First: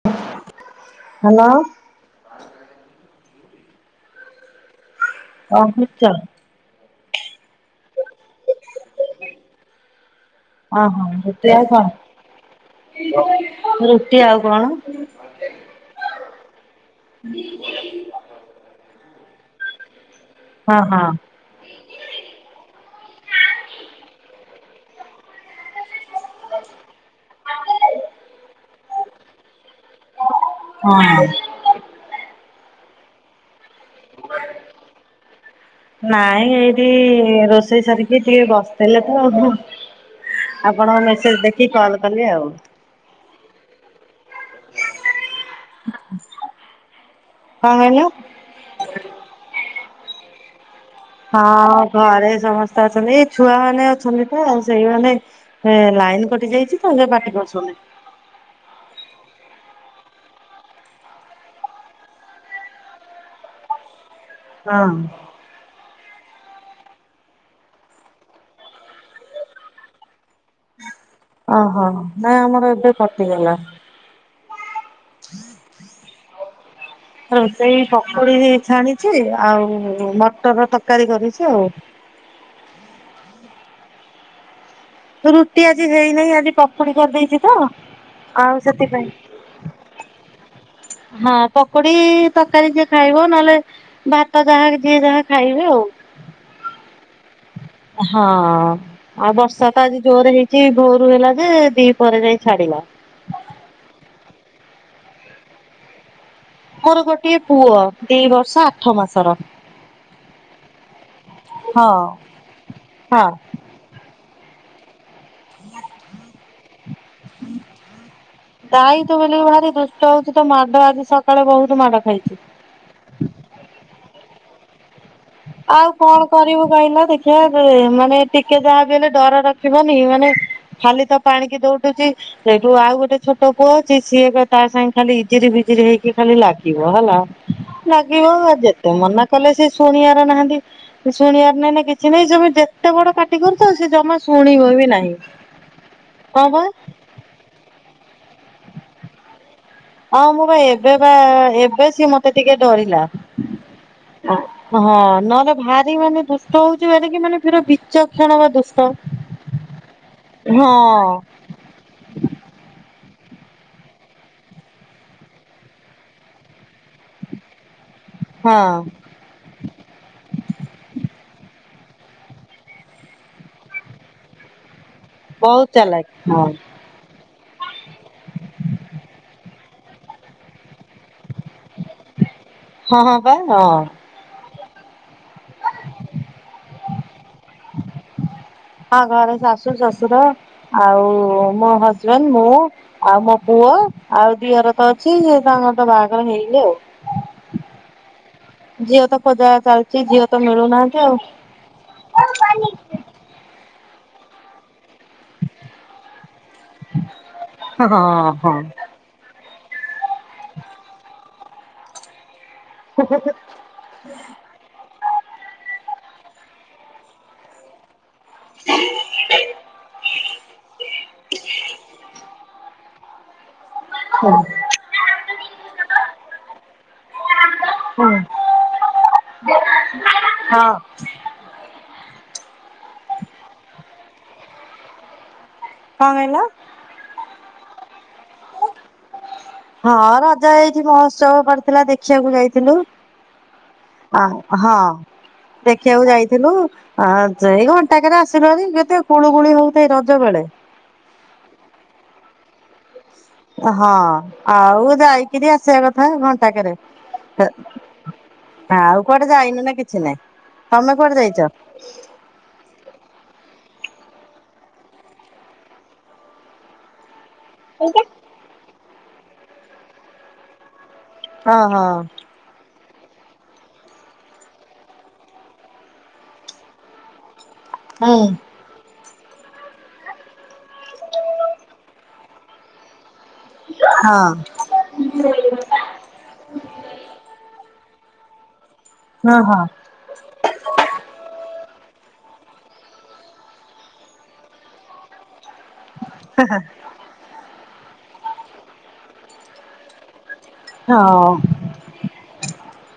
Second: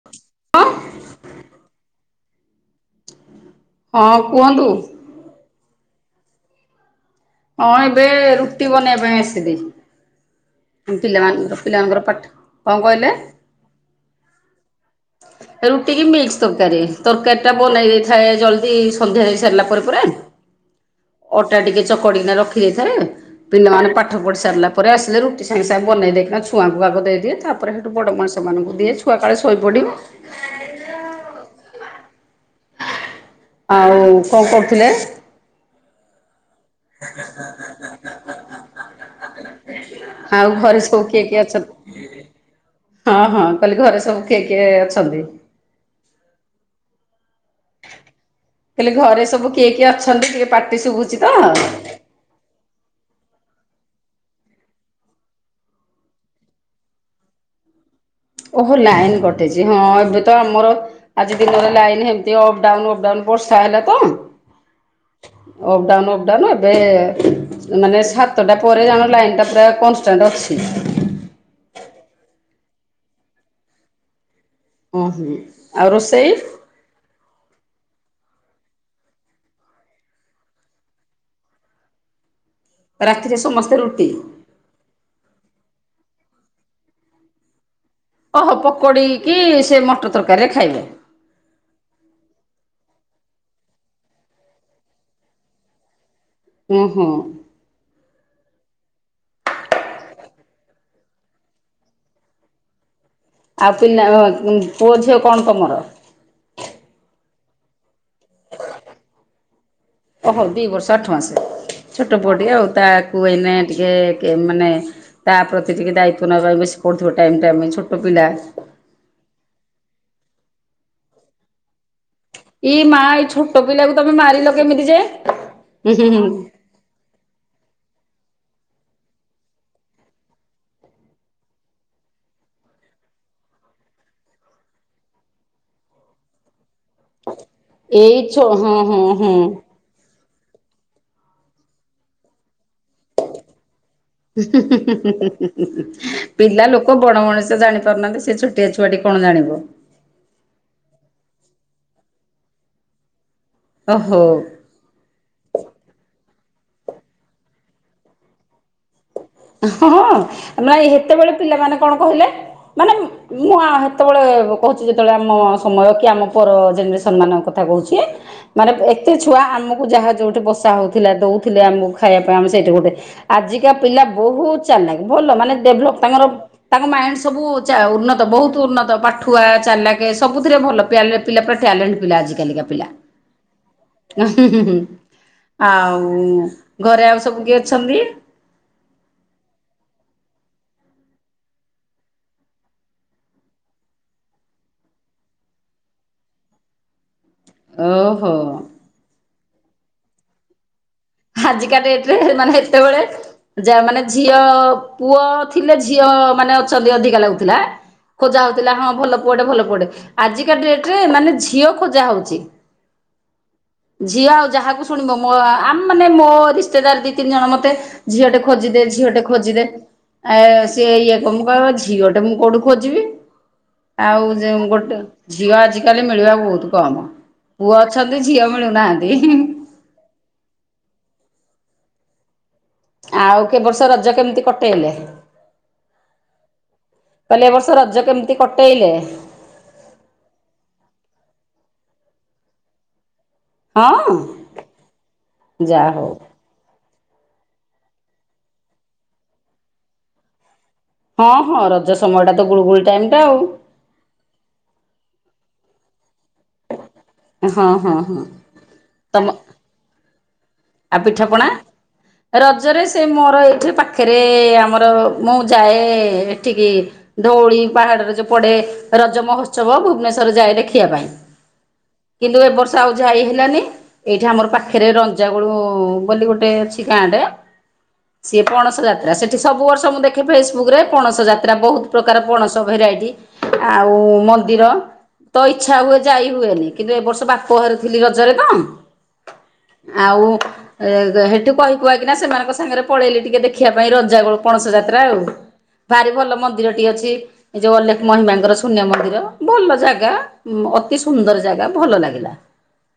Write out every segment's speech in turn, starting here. [unintelligible] Hello. ହଁ କୁହନ୍ତୁ। କଣ ଖୋଜୁଛ? ହଁ ଏବେ ରୁଟି ବନେଇବା ପାଇଁ ଆସିବେ। ଓହୋ ରୁଟି ଆଉ ପାଠ କଣ କହିଲେ ରୁଟି ଆଉ କଣ? [inaudible] ରୁଟି କି ମିକ୍ସ ତରକାରୀ ତରକାରୀ ଟା ବନେଇ ଦେଇଥାଏ ଜଲ୍ଦି ସନ୍ଧ୍ୟା ହେ ସାରିଲା ପରେ ପରେ। ହଁ ହଁ। ଅଟା ଟିକେ ଚକଡିକିନା ରଖିଦେଇଥାଏ ପିଲାମାନେ ପାଠ ପଢି ସାରିଲା ପରେ ଆସିଲେ ରୁଟି ସାଙ୍ଗେ ସାଙ୍ଗ ବନେଇ ଦେଇକିନା ଛୁଆଙ୍କୁ ଆଗ ଦେଇଦିଏ ତାପରେ ସେଇଠୁ ବଡ଼ ମଣିଷମାନ ଦିଏ ଆକାଳେ ଶୋଇପଡ଼ି ହଁ। ଆଉ କଣ କରୁଥିଲେ? ନାଇଁ ଏଇଠି ରୋଷେଇ ସାରିକି ଟିକେ ବସିଲେ ତ ଆ ଆଉ ଘରେ ସବୁ ଆପଣଙ୍କ କିଏ କିଏ ମେସେଜ ଅଛନ୍ତି ଦେଖିକି କଲ କଲେ ଆଉ। ହଁ ହଁ କହିଲି ଘରେ ସବୁ କିଏ କିଏ ଅଛନ୍ତି? ହଁ ମନୁ। ହେଲେ ଘରେ ସବୁ କିଏ କିଏ ଅଛନ୍ତି କିଏ ପାଟି ଶୁଭୁଛି। ତ ହଁ ଘରେ ସମସ୍ତେ ଅଛନ୍ତି ଏଇ ଛୁଆ ମାନେ ଅଛନ୍ତି ତ ସେମାନେ ହେ ଲାଇନ୍ କଟି ଯାଇଛି ତ ଏ ପାଟି କରସନି। ଓହୋ ଲାଇନ୍ କଟିଛି ହଁ ଏବେ ତ ଆମର ଆଜି ଦିନରେ ଲାଇନ ଏମତି ଅପଡାଉନ ଅପଡାଉନ ବର୍ଷା ହେଲା ତ ହଁ। ଅପ୍ଡାଉନ୍ ଅପ୍ଡାଉନବେ ମାନେ ସାତଟା ପରେ ଜାଣ ଲାଇନ ଟା ପୁରା କନଷ୍ଟାଣ୍ଟ ଅଛି। ଓହୋ ନାଇଁ ଆମର ଏବେ କଟିଗଲା। ଓହୋ ଆଉ ରୋଷେଇ? ରୋଷେଇ ପକୋଡି ଛାଣିଛି ଆଉ ମଟର ତରକାରୀ କରିଛି ଆଉ ରାତିରେ ସମସ୍ତେ ରୁଟି। ରୁଟି ଆଜି ହେଇନାହିଁ ଆଜି ପପୋଡି କରିଦେଇଛି ତ ଆଉ ଓହୋ ସେଥିପାଇଁ ପକୋଡ଼ିକି ସେ ମଟର ତରକାରୀରେ ଖାଇବେ। ହଁ ପକୁଡି ତରକାରୀ ଯିଏ ଖାଇବ ନହେଲେ ଭାତ ଯାହା ଯିଏ ଯାହା ଖାଇବେ ଆଉ। ଉଁ ହୋ। ହଁ। ଆଉ ବର୍ଷା ତ ଆଜି ଜୋର ହେଇଛି ଭୋରୁ ହେଲା ଯେ ଦି ପରେ ଯାଇ ଛାଡିଲା ଆଉ ପିଲା ପୁଅ ଝିଅ କଣ ତମର? ମୋର ଗୋଟଏ ପୁଅ ଦି ବର୍ଷ ଆଠ ମାସର। ଓହୋ ଦୁଇ ବର୍ଷ ଆଠ ମାସ ହଁ ଛୋଟ ପୁଅ ହଁ ଟିକେ ଆଉ ତାକୁ ଏଇନେ ଟିକେ କି ମାନେ ତା ପ୍ରତି ଟିକିେ ଦାୟିତ୍ୱ ନେବା ପାଇଁ ବେଶି ପୁଥିବ ଟାଇମ୍ ଟାଇମେ ଛୋଟ ପିଲା ଦାଇ ତୁ ବୋଲିକି ଭାରି ଦୁଷ୍ଟ ହଉଛି ତ ମାଡ ଆଜି ସକାଳେ ବହୁତ ମାଡ଼ ଖାଇଛି। ଏଇ ମା ଏଇ ଛୋଟ ପିଲାକୁ ତମେ ମାରିଲ କେମିତି ଯେ ଆଉ ହୁଁ ହୁଁ କଣ ହୁଁ କରିବୁ? କହିଲ ଦେଖିବା ମାନେ ଟିକେ ଯାହାବି ହେଲେ ଡର ରଖିବନି ମାନେ ଖାଲି ତ ପାଣିକି ଦଉଡୁଛି। ସେଇଠୁ ଆଉ ଗୋଟେ ଛୋଟ ପୁଅ ଅଛି ସିଏ ତା ସାଙ୍ଗେ ଖାଲି ଇଜିରି ବିଜଜିରି ହେଇକି ଖାଲି ଲାଗେ। ହେଲା ଏଇ ଲାଗିବ ଛୋ ଆ ହଁ ଯେତେ ହଁ ମନା ହଁ। କଲେ ସେ ଶୁଣିବ ନାହା ଶୁଣିବାର ନାାଇଁ ନା କିଛି ନାଇଁ ତମ ଯେତେ ବଡ କାଟି କରୁଛ ସେ ଜମା ଶୁଣିବ ବି ନାହିଁ ହଁ ବା ପିଲା ଲୋକ ବଣ ମଣିଷ ଜାଣି ପାରୁନାହାନ୍ତି। ସେ ଛୋଟିଆ ଛୁଆଟି କଣ ଜାଣିବ? ଆଉ ମୁଁ ବା ଏବେ ବା ଏବେ ସିଏ ମତେ ଟିକେ ଡରିଲା। ଓ ହୋ। ହଁ ନହେଲେ ଭାରି ମାନେ ଦୁଷ୍ଟ ହଉଛି କି ମାନେ ବିଚକ୍ଷଣ ବା ଦୁଷ୍ଟ ହଁ ହଁ ନାଇ ହେତେବେଳେ ପିଲାମାନେ କଣ କହିଲେ ମାନେ ନା ହେତେବେଳେ କହୁଛି ଯେତେବେଳେ ଆମ ସମୟ କି ଆମ ପର ଜେନେରେସନ୍ ମାନଙ୍କ କଥା କହୁଛି। ମାନେ ହଁ। ଏତେ ଛୁଆ ଆମକୁ ଯାହା ଯୋଉଠି ବସା ହଉଥିଲା ଦଉଥିଲେ ଆମକୁ ଖାଇବା ପାଇଁ ଆମେ ସେଇଠି ଗୋଟେ। ଆଜିକା ପିଲା ବହୁତ୍ ଚଲାଖ୍ ଭଲ ମାନେ ବହୁତ ଡେଭଲପ୍ ଚାଲାକ ତାଙ୍କର। ହଁ ତାଙ୍କ ମାଇଣ୍ଡ ସବୁ ଉନ୍ନତ ବହୁତ ଉନ୍ନତ ପାଠୁଆ ଚାଲାକେ ସବୁଥିରେ ଭଲ ପ୍ୟାଲେପ୍ ପିଲା ପୁରା ଟ୍ୟାଲେଣ୍ଟ ପିଲା ଆଜିିକାଲିକା ପିଲା। ହଁ ହଁ ବା ହଁ ଉ ହୁଁ ହୁଁ ହୁଁ ଆଉ ଘରେ ଆଉ ସବୁ କିଏ ଅଛନ୍ତି? ହଁ ଘରେ ଶାଶୁ ଶଶୁର ଆଉ ମୋ ହଜବେଣ୍ଡ୍ ମୁଁ। ଆଉ ମୋ ପୁଅ ଆଉ ଦିଅର ତ ଅଛି ସେ ତାଙ୍କର ତ ବାହାଘର ହେଇନି ଆଉ। ଓହୋ। ଝିଅ ତ ଖୋଜା ଚାଲିଛି ଝିଅ ତ ମିଳୁନାହାନ୍ତି ଆଉ। ଆଜିକା ଡେଟ୍ ରେ ମାନେ ଏତେବେଳେ ଯ ମାନେ ଝିଅ ପୁଅ ଥିଲେ ଝିଅ ମାନେ ଅଛନ୍ତି ଅଧିକା ଲାଗୁଥିଲା ହଁ ଖୋଜା ହଉଥିଲା ହଁ ଭଲ ପୁଅଟେ ଭଲ ପୁଅଟେ ମାନେ ଆଜିକା ଡେଟ ରେ ମାନେ ଝିଅ ଖୋଜା ହଉଛି। ଝିଅ ଆଉ ଯାହାକୁ ଶୁଣିବ ମୋ ଆମ ମାନେ ମୋ ରିଶ୍ତେଦାର ଦି ତିନି ଜଣ ମତେ ଝିଅଟେ ଖୋଜିଦେ ଝିଅ ଟେ ଖୋଜିଦେ। ଆ ସେି ଇଏ କମ କହିବା ଝିଅଟେ ମୁଁ କୋଉଠୁ ଖୋଜିବି। ହଁ ଆଉ ଯେ ଗୋଟେ ଝିଅ ଆଜିକାଲି ମିଳିବାକୁ ବହୁତ କମ୍ ପୁଅ ଅଛନ୍ତି ଝିଅ ମିଳୁନାହାନ୍ତି। ହଁ। ଆଉ କେ ବର୍ଷ ରଜ କେମିତି କଟେଇଲେ? କଣ କହିଲ।? କହିଲେ ଏ ବର୍ଷ ରଜ କେମିତି କଟେଇଲେ? ହଁ ରଜ ହେଇଛିି ମହୋତ୍ସବ ପଡ଼ିଥିଲା ଦେଖିବାକୁ ଯାଇଥିଲେ। ହଁ ଆଉ ହଁ ଯାହା ହଉ। ଦେଖିବାକୁ ଯାଇଥିଲୁ। ଆ ଯେ ଏଇ ଘଣ୍ଟାକରେ ଆସିଲୁ ହେରି କେତେ ଗୁଳୁ ଗୁଳି ହଉଥାଏ ରଜ ବେଳେ। ହଁ ହଁ ରଜ ସମୟ ଟା ତ ଗୁଳୁଗୁଳି ଟାଇମ ଟା ଆଉ। ହଁ ଆଉ ଯାଇକିରି ଆସିବା କଥା ଘଣ୍ଟାକେରେ। ହଁ ହଁ ହଁ ଆଉ କୁଆଡ଼େ ଯାଇନୁ ନା କିଛି ନାଇଁ। ତମେ ଆ କୁଆଡେ ଯାଇଛ? ପିଠାପଣା ରଜରେ ସେ ମୋର ଏଇଠି ପାଖରେ ଆମର ମୁଁ ଯାଏ ଏଠିକି ଧଉଳି ପାହାଡ଼ରେ ଯୋଉ ପଡେ ରଜ ମହୋତ୍ସବ ଭୁବନେଶ୍ୱର ଯାଏ ଦେଖିବା ପାଇଁ। ହଁ ହଁ। କିନ୍ତୁ ଏ ବର୍ଷ ଆଉ ଯାଇ ହେଲାନି ଏଇଠି ଆମର ପାଖରେ ରଞ୍ଜ ଜାଗୁଳୁ ବୋଲି ଗୋଟେ ଅଛି ଗାଁ ଟେ ହୁଁ ସିଏ ପଣସ ଯାତ୍ରା ସେ ଏଠି ସବୁ ବର୍ଷ ମୁଁ ଦେଖେ ଫେସବୁକ୍ ରେ ପଣସ ଯାତ୍ରା ବହୁତ୍ ପ୍ରକାର ପଣସ ଭେରାଇଟି। ଆଉ ହଁ ହଁ ମନ୍ଦିର ତ ଇଛା ହୁଏ ଯାଇ ହୁଏନି କିନ୍ତୁ ଏ ବର୍ଷ ବାପ ଘରେ ଥିଲି ରଜରେ ତ ହଁ ହଁ। ଆଉ। ଏ ହେଠୁ କହି କୁହା କିନା ସେମାନଙ୍କ ସାଙ୍ଗରେ ପଳେଇଲି ଟିକେ ଦେଖିବା ପାଇଁ ରଜାଗୋଳ ପଣସ ଯାତ୍ରା ଆଉ। ହ ଭାରି ଭଲ ମନ୍ଦିରଟି ଅଛି ଏ ଯୋଉ ଅଲେଖ ମହିମାଙ୍କର ଶୂନ୍ୟ ମନ୍ଦିର। ଭଲ ଜାଗା ଅତି ସୁନ୍ଦର ଜାଗା ଭଲ ଲାଗିଲା।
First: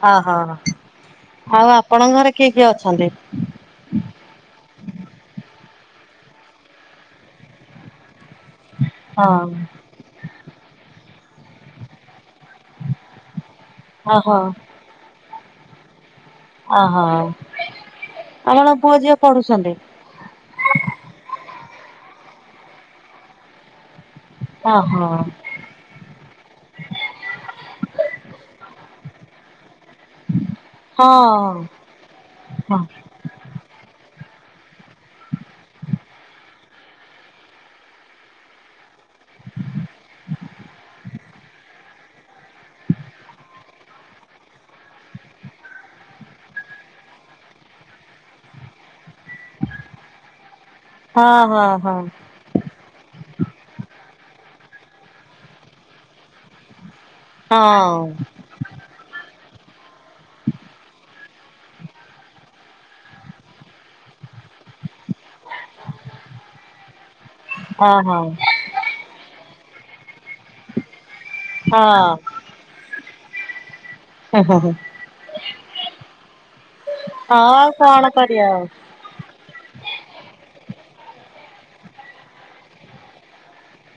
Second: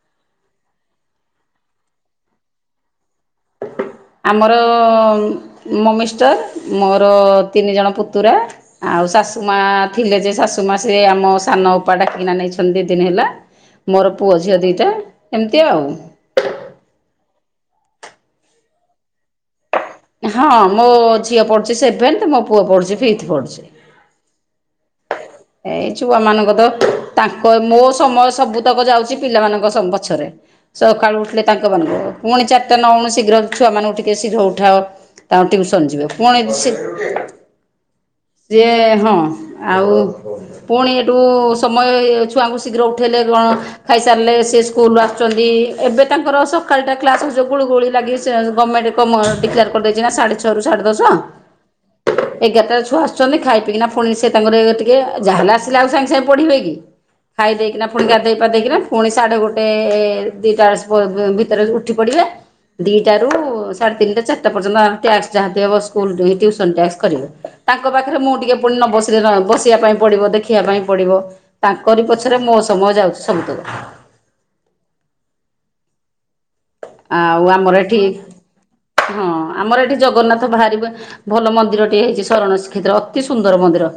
ଓହୋ ଆଉ ଆପଣଙ୍କ ଘରେ କିଏ କିଏ ଅଛନ୍ତି? ଆମର ଉଁ ମୋ ମିଷ୍ଟର ମୋର ତିନି ଜଣ ପୁତୁରା ଆଉ ଶାଶୁ ହଁ ମା ଥିଲେ ଯେ ଶାଶୁ ମା ସେ ଆମ ସାନ ଅପା ଡାକିକିନା ନେଇଛନ୍ତି ଦି ଦିନ ହେଲା। ମୋର ପୁଅ ଓହୋ। ଝିଅ ଦୁଇଟା ଏମିତି ଆଉ। ଓହୋ ହ ଆପଣ ପୁଅ ଝିଅ ପଢୁଛନ୍ତି ହଁ ମୋ ଝିଅ ପଢ଼ୁଛି ସେଭେନ୍ଥ ମୋ ପୁଅ ପଢୁଛି ଫିଫଥ ପଢ଼ୁଛି ଓହୋ ଏଇ ଛୁଆ ମାନଙ୍କ ତ ତାଙ୍କ ମୋ ସମୟ ସବୁତକ ଯାଉଛି ପିଲାମାନଙ୍କ ପଛରେ ହଁ ସକାଳୁ ଉଠିଲେ ତାଙ୍କ ମାନ ପୁଣି ଚାରିଟା ହଁ। ନଉଣୁ ଶୀଘ୍ର ଛୁଆ ମାନଙ୍କୁ ଟିକେ ଶୀଘ୍ର ଉଠାଅ ତାଙ୍କ ଟିଉସନ ଯିବେ ପୁଣି ରୋଷେ- ଯିଏ ହଁ ଆଉ ପୁଣି ଏଠୁ ସମୟ ଛୁଆଙ୍କୁ ଶୀଘ୍ର ଉଠାଇଲେ କଣ ଖାଇସାରିଲେ ସେ ସ୍କୁଲୁ ଆସୁଛନ୍ତି ଏବେ ତାଙ୍କର ସକାଳଟା କ୍ଲାସ ହଉ ଗୁଳୁ ଗୋଳି ଲାଗି ଗମେଣ୍ଟ- ମୋର ଡିକ୍ଲାର କରିଦେଇଛି ନା ସାଢେ ଛଅରୁ ସାଢେ ଦଶ ହଁ ହଁ ହଁ ଏଗାରଟା ଛୁଆସୁଛନ୍ତି ଖାଇ ପିଇକିନା ପୁଣି ସେ ତାଙ୍କର ଟିକେ ଯାହେଲେ ଆସିଲେ ଆଉ ସାଙ୍ଗେ ସାଙ୍ଗେ ପଢିବେ କି? ଖାଇ ହଁ ଦେଇକିନା ଫୁଣି ଗାଧେଇ ଗାଧେଇକି ନା ପୁଣି ସାଢେ ଗୋଟେ ଦିଟା ଭିତରେ ଉଠି ପଡିବେ ଦିଇଟାରୁ ସାଢେ ତିନିଟା ଚାରିଟା ପର୍ଯ୍ୟନ୍ତ ଟ୍ୟାକ୍ସ ଯାହା ଥିବ ବସି ସ୍କୁଲ ଟିଉସନ ଟ୍ୟାକ୍ସ କରିବେ ହଁ ତାଙ୍କ ହଁ ପାଖରେ ହଁ। ମୁଁ ଟିକେ ପୁଣି ନ ବସିଲେ ବସିବା ପାଇଁ ପଡିବ ଦେଖିବା ପାଇଁ ପଡିବ ତାଙ୍କରି ହଁ ପଛରେ ମୋ ସମୟ ଯାଉଛି ସବୁତକ ଓ ହୋ ହଁ ଆଉ ଆମର ଏଠି କଣ କରିବା ହଁ ଆମର ଏଠି ଜଗନ୍ନାଥ ବାହାରିବ ଭଲ ମନ୍ଦିରଟିଏ ହେଇଛି ଶରଣ ଶ୍ରୀକ୍ଷେତ୍ର ଅତି ସୁନ୍ଦର ମନ୍ଦିର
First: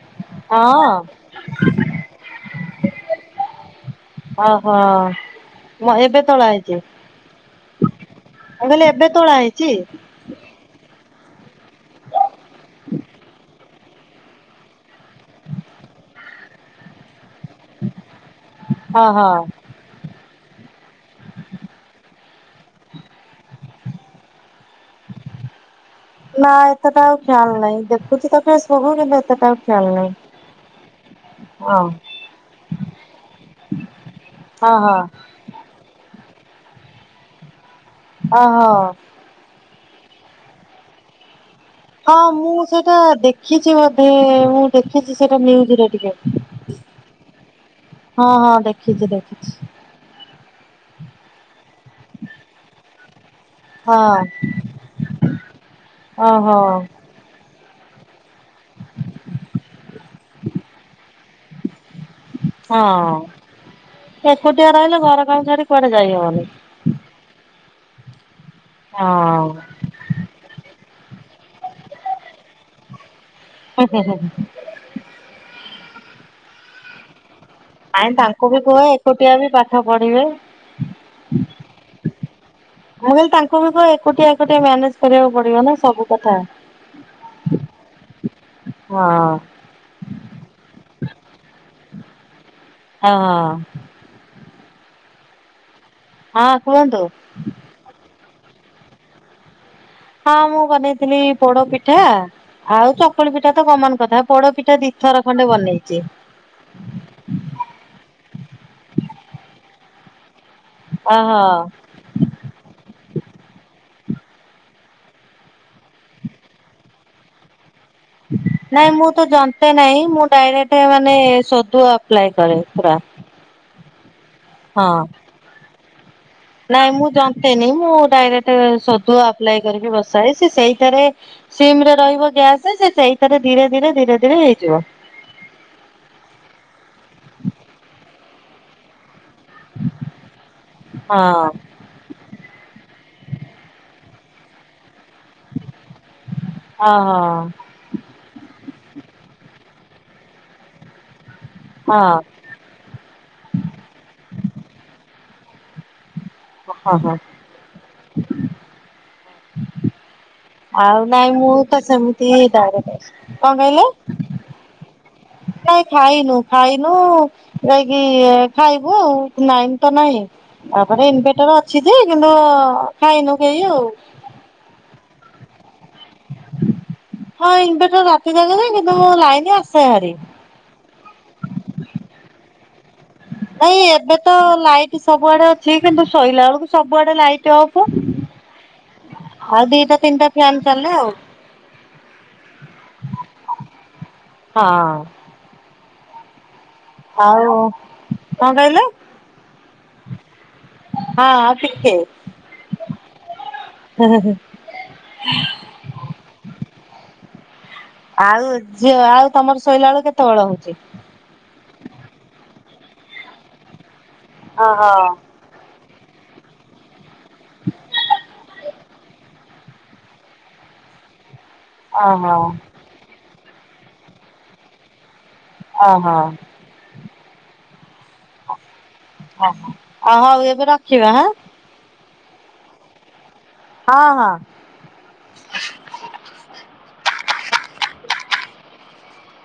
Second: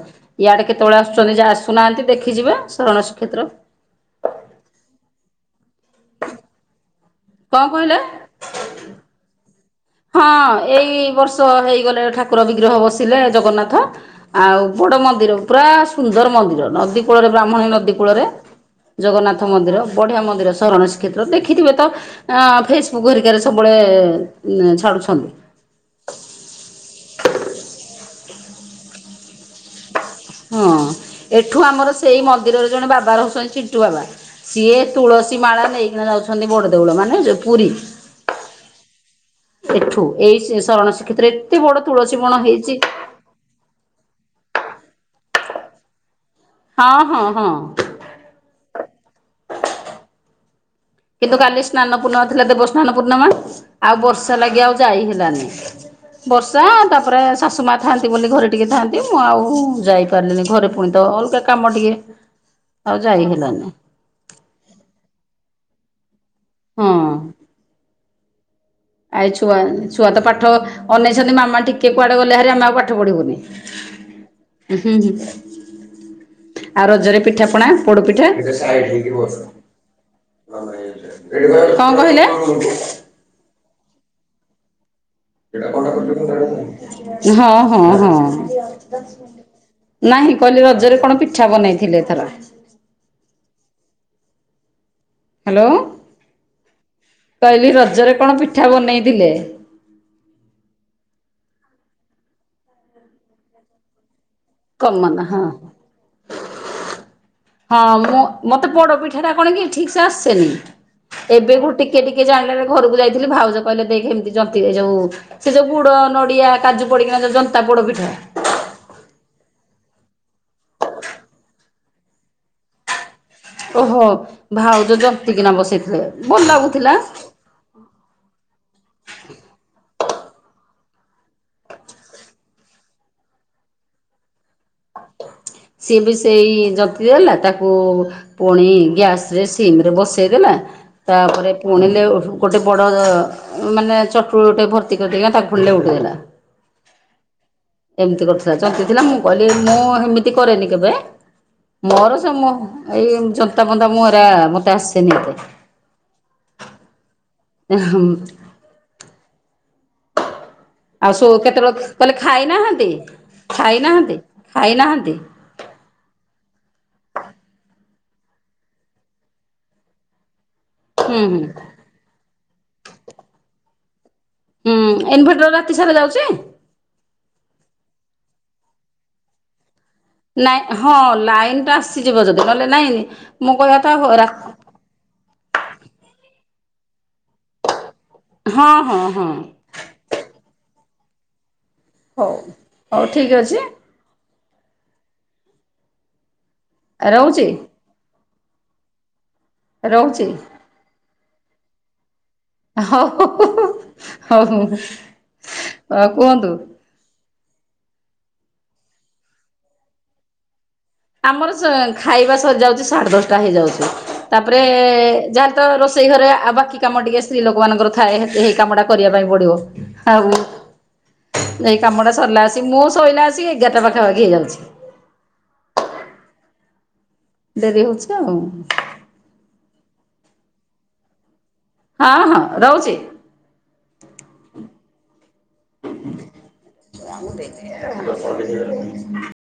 ୟାଡେ ଆଉ କେତେବେଳେ ଆସୁଛନ୍ତି ଯ ଆସୁନାହାନ୍ତି ଦେଖିଯିବେ ଶରଣ ଶ୍ରୀକ୍ଷେତ୍ର ଓହୋ ମୁ ଏବେ ତଳେ ହୋଇଛି କଣ କହିଲା? ମୁଁ କହିଲି ଏବେ ତୋଳା ହେଇଛି ହଁ ଏଇ ବର୍ଷ ହେଇଗଲେ ଠାକୁର ବିଗ୍ରହ ବସିଲେ ଜଗନ୍ନାଥ ଆଉ ବଡ ମନ୍ଦିର ପୁରା ସୁନ୍ଦର ମନ୍ଦିର ନଦୀ କୂଳରେ ବ୍ରାହ୍ମଣୀ ନଦୀ କୂଳରେ ଓହୋ। ଜଗନ୍ନାଥ ମନ୍ଦିର ବଢିଆ ମନ୍ଦିର ଶରଣ ଶ୍ରୀକ୍ଷେତ୍ର ଦେଖିଥିବେ ତ ଅ ଫେସବୁକ୍ ହରିକାରେ ସବୁବେଳେ ଉଁ ଛାଡୁଛନ୍ତି। ନା ଏତେ ଟା ଆଉ ଖିଆଲ ନାହିଁ ଦେଖୁଚି ତ ଫେସ୍ ବୁକ୍ କିନ୍ତୁ ଏତେଟା ଆଉ ଖିଆଲ ନାହିଁ। ହଁ ଏଠୁ ହଁ ଆମର ହଁ। ସେଇ ମନ୍ଦିରରେ ଜଣେ ବାବା ରହୁଛନ୍ତି ଚିଟୁ ବାବା ସିଏ ହଁ ତୁଳସୀ ମାଳା ନେଇକି ଯାଉଛନ୍ତି ବଡ଼ଦେଉଳ ମାନେ ପୁରୀ ଓ ହୋ ସେଠୁ ଏଇ ସେ ଶରଣ ଶ୍ରୀକ୍ଷେତ୍ର ଏତେ ବଡ ହଁ ତୁଳସୀ ବଣ ମୁଁ ହେଇଛି। ସେଇଟା ଦେଖିଛି ମାନେ ମୁଁ ଦେଖିଛି ସେଇଟା ନିୟୁଜ୍ ରେ ଦିନେ ହଁ ହଁ ହଁ ହଁ ହଁ ଦେଖିଛି ଦେଖିଛି କିନ୍ତୁ କାଲି ସ୍ନାନ ପୂର୍ଣ୍ଣମା ଥିଲା ଦେବ ସ୍ନାନ ପୂର୍ଣ୍ଣମା ଆଉ ହଁ ବର୍ଷା ଲାଗି ଆଉ ଯାଇ ହେଲାନି ଓହୋ। ବର୍ଷା ତାପରେ ଶାଶୁ ମା ଥାଆନ୍ତି ବୋଲି ଘରେ ଟିକିଏ ଥାଆନ୍ତି ମୁଁ ଆଉ ଯାଇ ପାରିଲି ନି ଘରେ ଟିକେ ତ ଅଲଗା କାମ ଟିକେ [inaudible] ଯାଇ ହେଲାନି ହଁ ଏକୁଟିଆ ରହିଲେ ଘର କାମ ଛାଡିକି କୁଆଡେ ଯାଇହବନି। ହଁ ଆ ହଁ ଛୁଆ ଛୁଆ ତ ପାଠ ଅନେଇଛନ୍ତି ମାମା ଟିକେ କୁଆଡେ ଗଲେ ହେରି ଆମେ ଆଉ ପାଠ ପଢିବୁନି ହୁଁ ହୁଁ ହୁଁ ହୁଁ ଆଉ ରଜରେ ପିଠା ପଣା ନାଇଁ ପୋଡ଼ପିଠା ତାଙ୍କୁ ଟିକେ ବି କୁହ ସାଇଟ୍ ହେଇକି ଏକୁଟିଆ ବସ୍। ବି ପାଠ ପଢିବେ। ମୁଁ [unintelligible] କଣ କହିଲେ ମୁଁ ତାଙ୍କୁ କିନ୍ତୁ ଏକୁଟିଆ ଏକୁଟିଆ ମେନେଜ୍ [unintelligible] ହଁ ହଁ ହଁ ହଁ। ନାହିଁ କହିଲି ରଜରେ କଣ ପିଠା ବନେଇଥିଲେ ଏଥର? ହଁ ଅ ହ୍ୟାଲୋ ହଁ କୁହନ୍ତୁ କଇଲି ରଜରେ କଣ ପିଠା ବନେଇଥିଲେ? ହଁ ମୁଁ ବନେଇଥିଲି ପୋଡପିଠା ଆଉ ଚକୁଳିପିଠା ତ କମନ କଥା। ପୋଡପିଠା କମନ ଦିଥର ହଁ। ଖଣ୍ଡେ ବନେଇଚି। ହଁ ମୁଁ ମତେ ପୋଡ଼ପିଠାଟା କଣକି ଠିକସେ ଆସେନି। ଓହୋ ଏବେକୁ ଟିକେ ଟିକେ ଯାଇଁଲି ଏବେ ଘରକୁ ଯାଇଥିଲି ଭାଉଜ କହିଲେ ଦେଖେ ଏମିତି ଜନ୍ତି ଏଜଉ ସେ ଯୋଉ ଗୁଡ ନଡିଆ କାଜୁ ପଡିକିନା ଯଉ ଯନ୍ତା ପୋଡ଼ପିଠା ନାଇଁ ମୁଁ ତ ଜନ୍ତେ ନାଇଁ ମୁଁ ଡାଇରେକ୍ଟ ମାନେ ସୋଦୁଅ ଆପ୍ଲାଇ କରେ ପୁରା। ଓ ହୋ ହଁ ଭାଉଜ ଜନ୍ତିକିନା ବସେଇଥିଲେ। ଭଲ ନାଇଁ ଲାଗୁଥିଲା। ମୁଁ ଜନ୍ତେନି ମୁଁ ଡାଇରେକ୍ଟ ସୋଦୁଅ ଆପ୍ଲାଇ କରିକି ବସାଏ ସେ ସେଇଟାରେ ସିମ୍ ରେ ରହିବ ଗ୍ୟାସ୍ ସେ ସେଇଥିରେ ଧିରେ ଧିରେ ଧିରେ ଧିରେ ହେଇଯିବ। ସିଏ ବି ସେଇ ଜନ୍ତିଦେଲା ତାକୁ ପୁଣି ଗ୍ୟାସରେ ସି ସିମ୍ ରେ ବସେଇ ଦେଲା ହଁ ତାପରେ ପୁଣି ଲେଉ ଗୋଟେ ବଡ଼ ମାନେ ଚଟୁଟେ ଭର୍ତ୍ତି କରିଦେଇକିନା ତାକୁଫୁଣି ଲେଉଟେଇ ଦେଲା। ଅ ହ ଏମିତି କରୁଥିଲା ଜନ୍ତିଥିଲା ମୁଁ କହିଲି ମୁଁ ହେମିତି କରେନି କେବେ ହଁ ମୋର ସେମୁଁ ଏଇ ଯନ୍ତା ଫନ୍ତା ମୁଁ ଏରା ମୋତେ ଆସେନି ଏତେ। ହଁ [inaudible] ଉ ହୂ ଉ ଆଉ ନାଇଁ ସବୁ ମୁଁ ତ କେତେବେଳେ କହିଲି ସେମିତି ଖାଇନାଁହାନ୍ତି ଡାଇରେକ୍ଟ କଣ କହିଲେ? ଖାଇନାଁହାନ୍ତି। ଖାଇନାହାଁନ୍ତି। ନାଇଁ ଖାଇନୁ ଖାଇନୁ ଉ ଯାଇକି ଖାଇବୁ ନାଇନ ତ ନାଇଁ। ଆପରେ ହୁଁ ହୁଁ ଇନଭେଟର ଅଛିଯେକିନ୍ତୁ ଖାଇନୁ କେହି ଆଉ। ଉଁ ଇନଭେଟର ରାତିସାରା ଯାଉଚି? ହଁ ଇନଭେଟର ରାତି ଜାକେ ଯାଏ କିନ୍ତୁ ଲାଇନ ଆସେ ଭାରି। ନାଇଁ ହଁ ଲାଇନ୍ ଟା ଆସିଯିବ ଯଦି ନହେଲେ ନାଇଁ। ମୁଁ ନାଇ କହିବା କଥା ଏବେ ରା ତ ଲାଇଟ ସବୁଆଡେ ଅଛି କିନ୍ତୁ ଶୋଇଲା ବେଳକୁ ସବୁଆଡେ ଲାଇଟ୍ଅଫ। ହଁ ହଁ ହଁ। ଆଉ ଦିଟା ତିନିଟା ଫ୍ୟାନ ଚାଲେ ଆଉ। ହଉ ହଉ ଠିକ୍ ଅଛି। ହଁ ଅ। ରହୁଛି ଆଉ କଣ କହିଲେ? ରହୁଛି। ହଁ ଆଉ ଟିକେ। [inaudible] ହଉ ହଉ କୁହନ୍ତୁ। ଆଉ ଝିଅ ଆଉ ତମର ଶୋଇଲା ବେଳୁ କେତେ ବେଳ ହଉଛି। ଆମର ଖାଇବା ସରି ଯାଉଛି ସାଢେ ଦଶଟା ହେଇଯାଉଛି ତାପରେ ଏ ଓହୋ ଯାହେ ତ ରୋଷେଇ ଘରେ ଆଉ ବାକି କାମ ଟିକେ ସ୍ତ୍ରୀ ଲୋକମାନଙ୍କର ଥାଏ ହେଇ କାମଟାକୁ କରିବା ପାଇଁ ପଡିବ ଆଉ ଏଇ କାମଟା ଓହୋ ସରିଲା ଆସିକି ମୁଁ ଶୋଇଲାଏସି ରାଚି ଏଗାର ଟା ପାଖାପାଖି ହେଇଯାଉଚି। ଓହ। ଡେରି ହଉଚି ଆଉ। ଅହ ଅ ହଉ ଏବେ ରଖିବା ହା ଆଁ। ହଁ ହଁ ରହୁଛି। ହଁ ହଁ। ଆ [inaudible]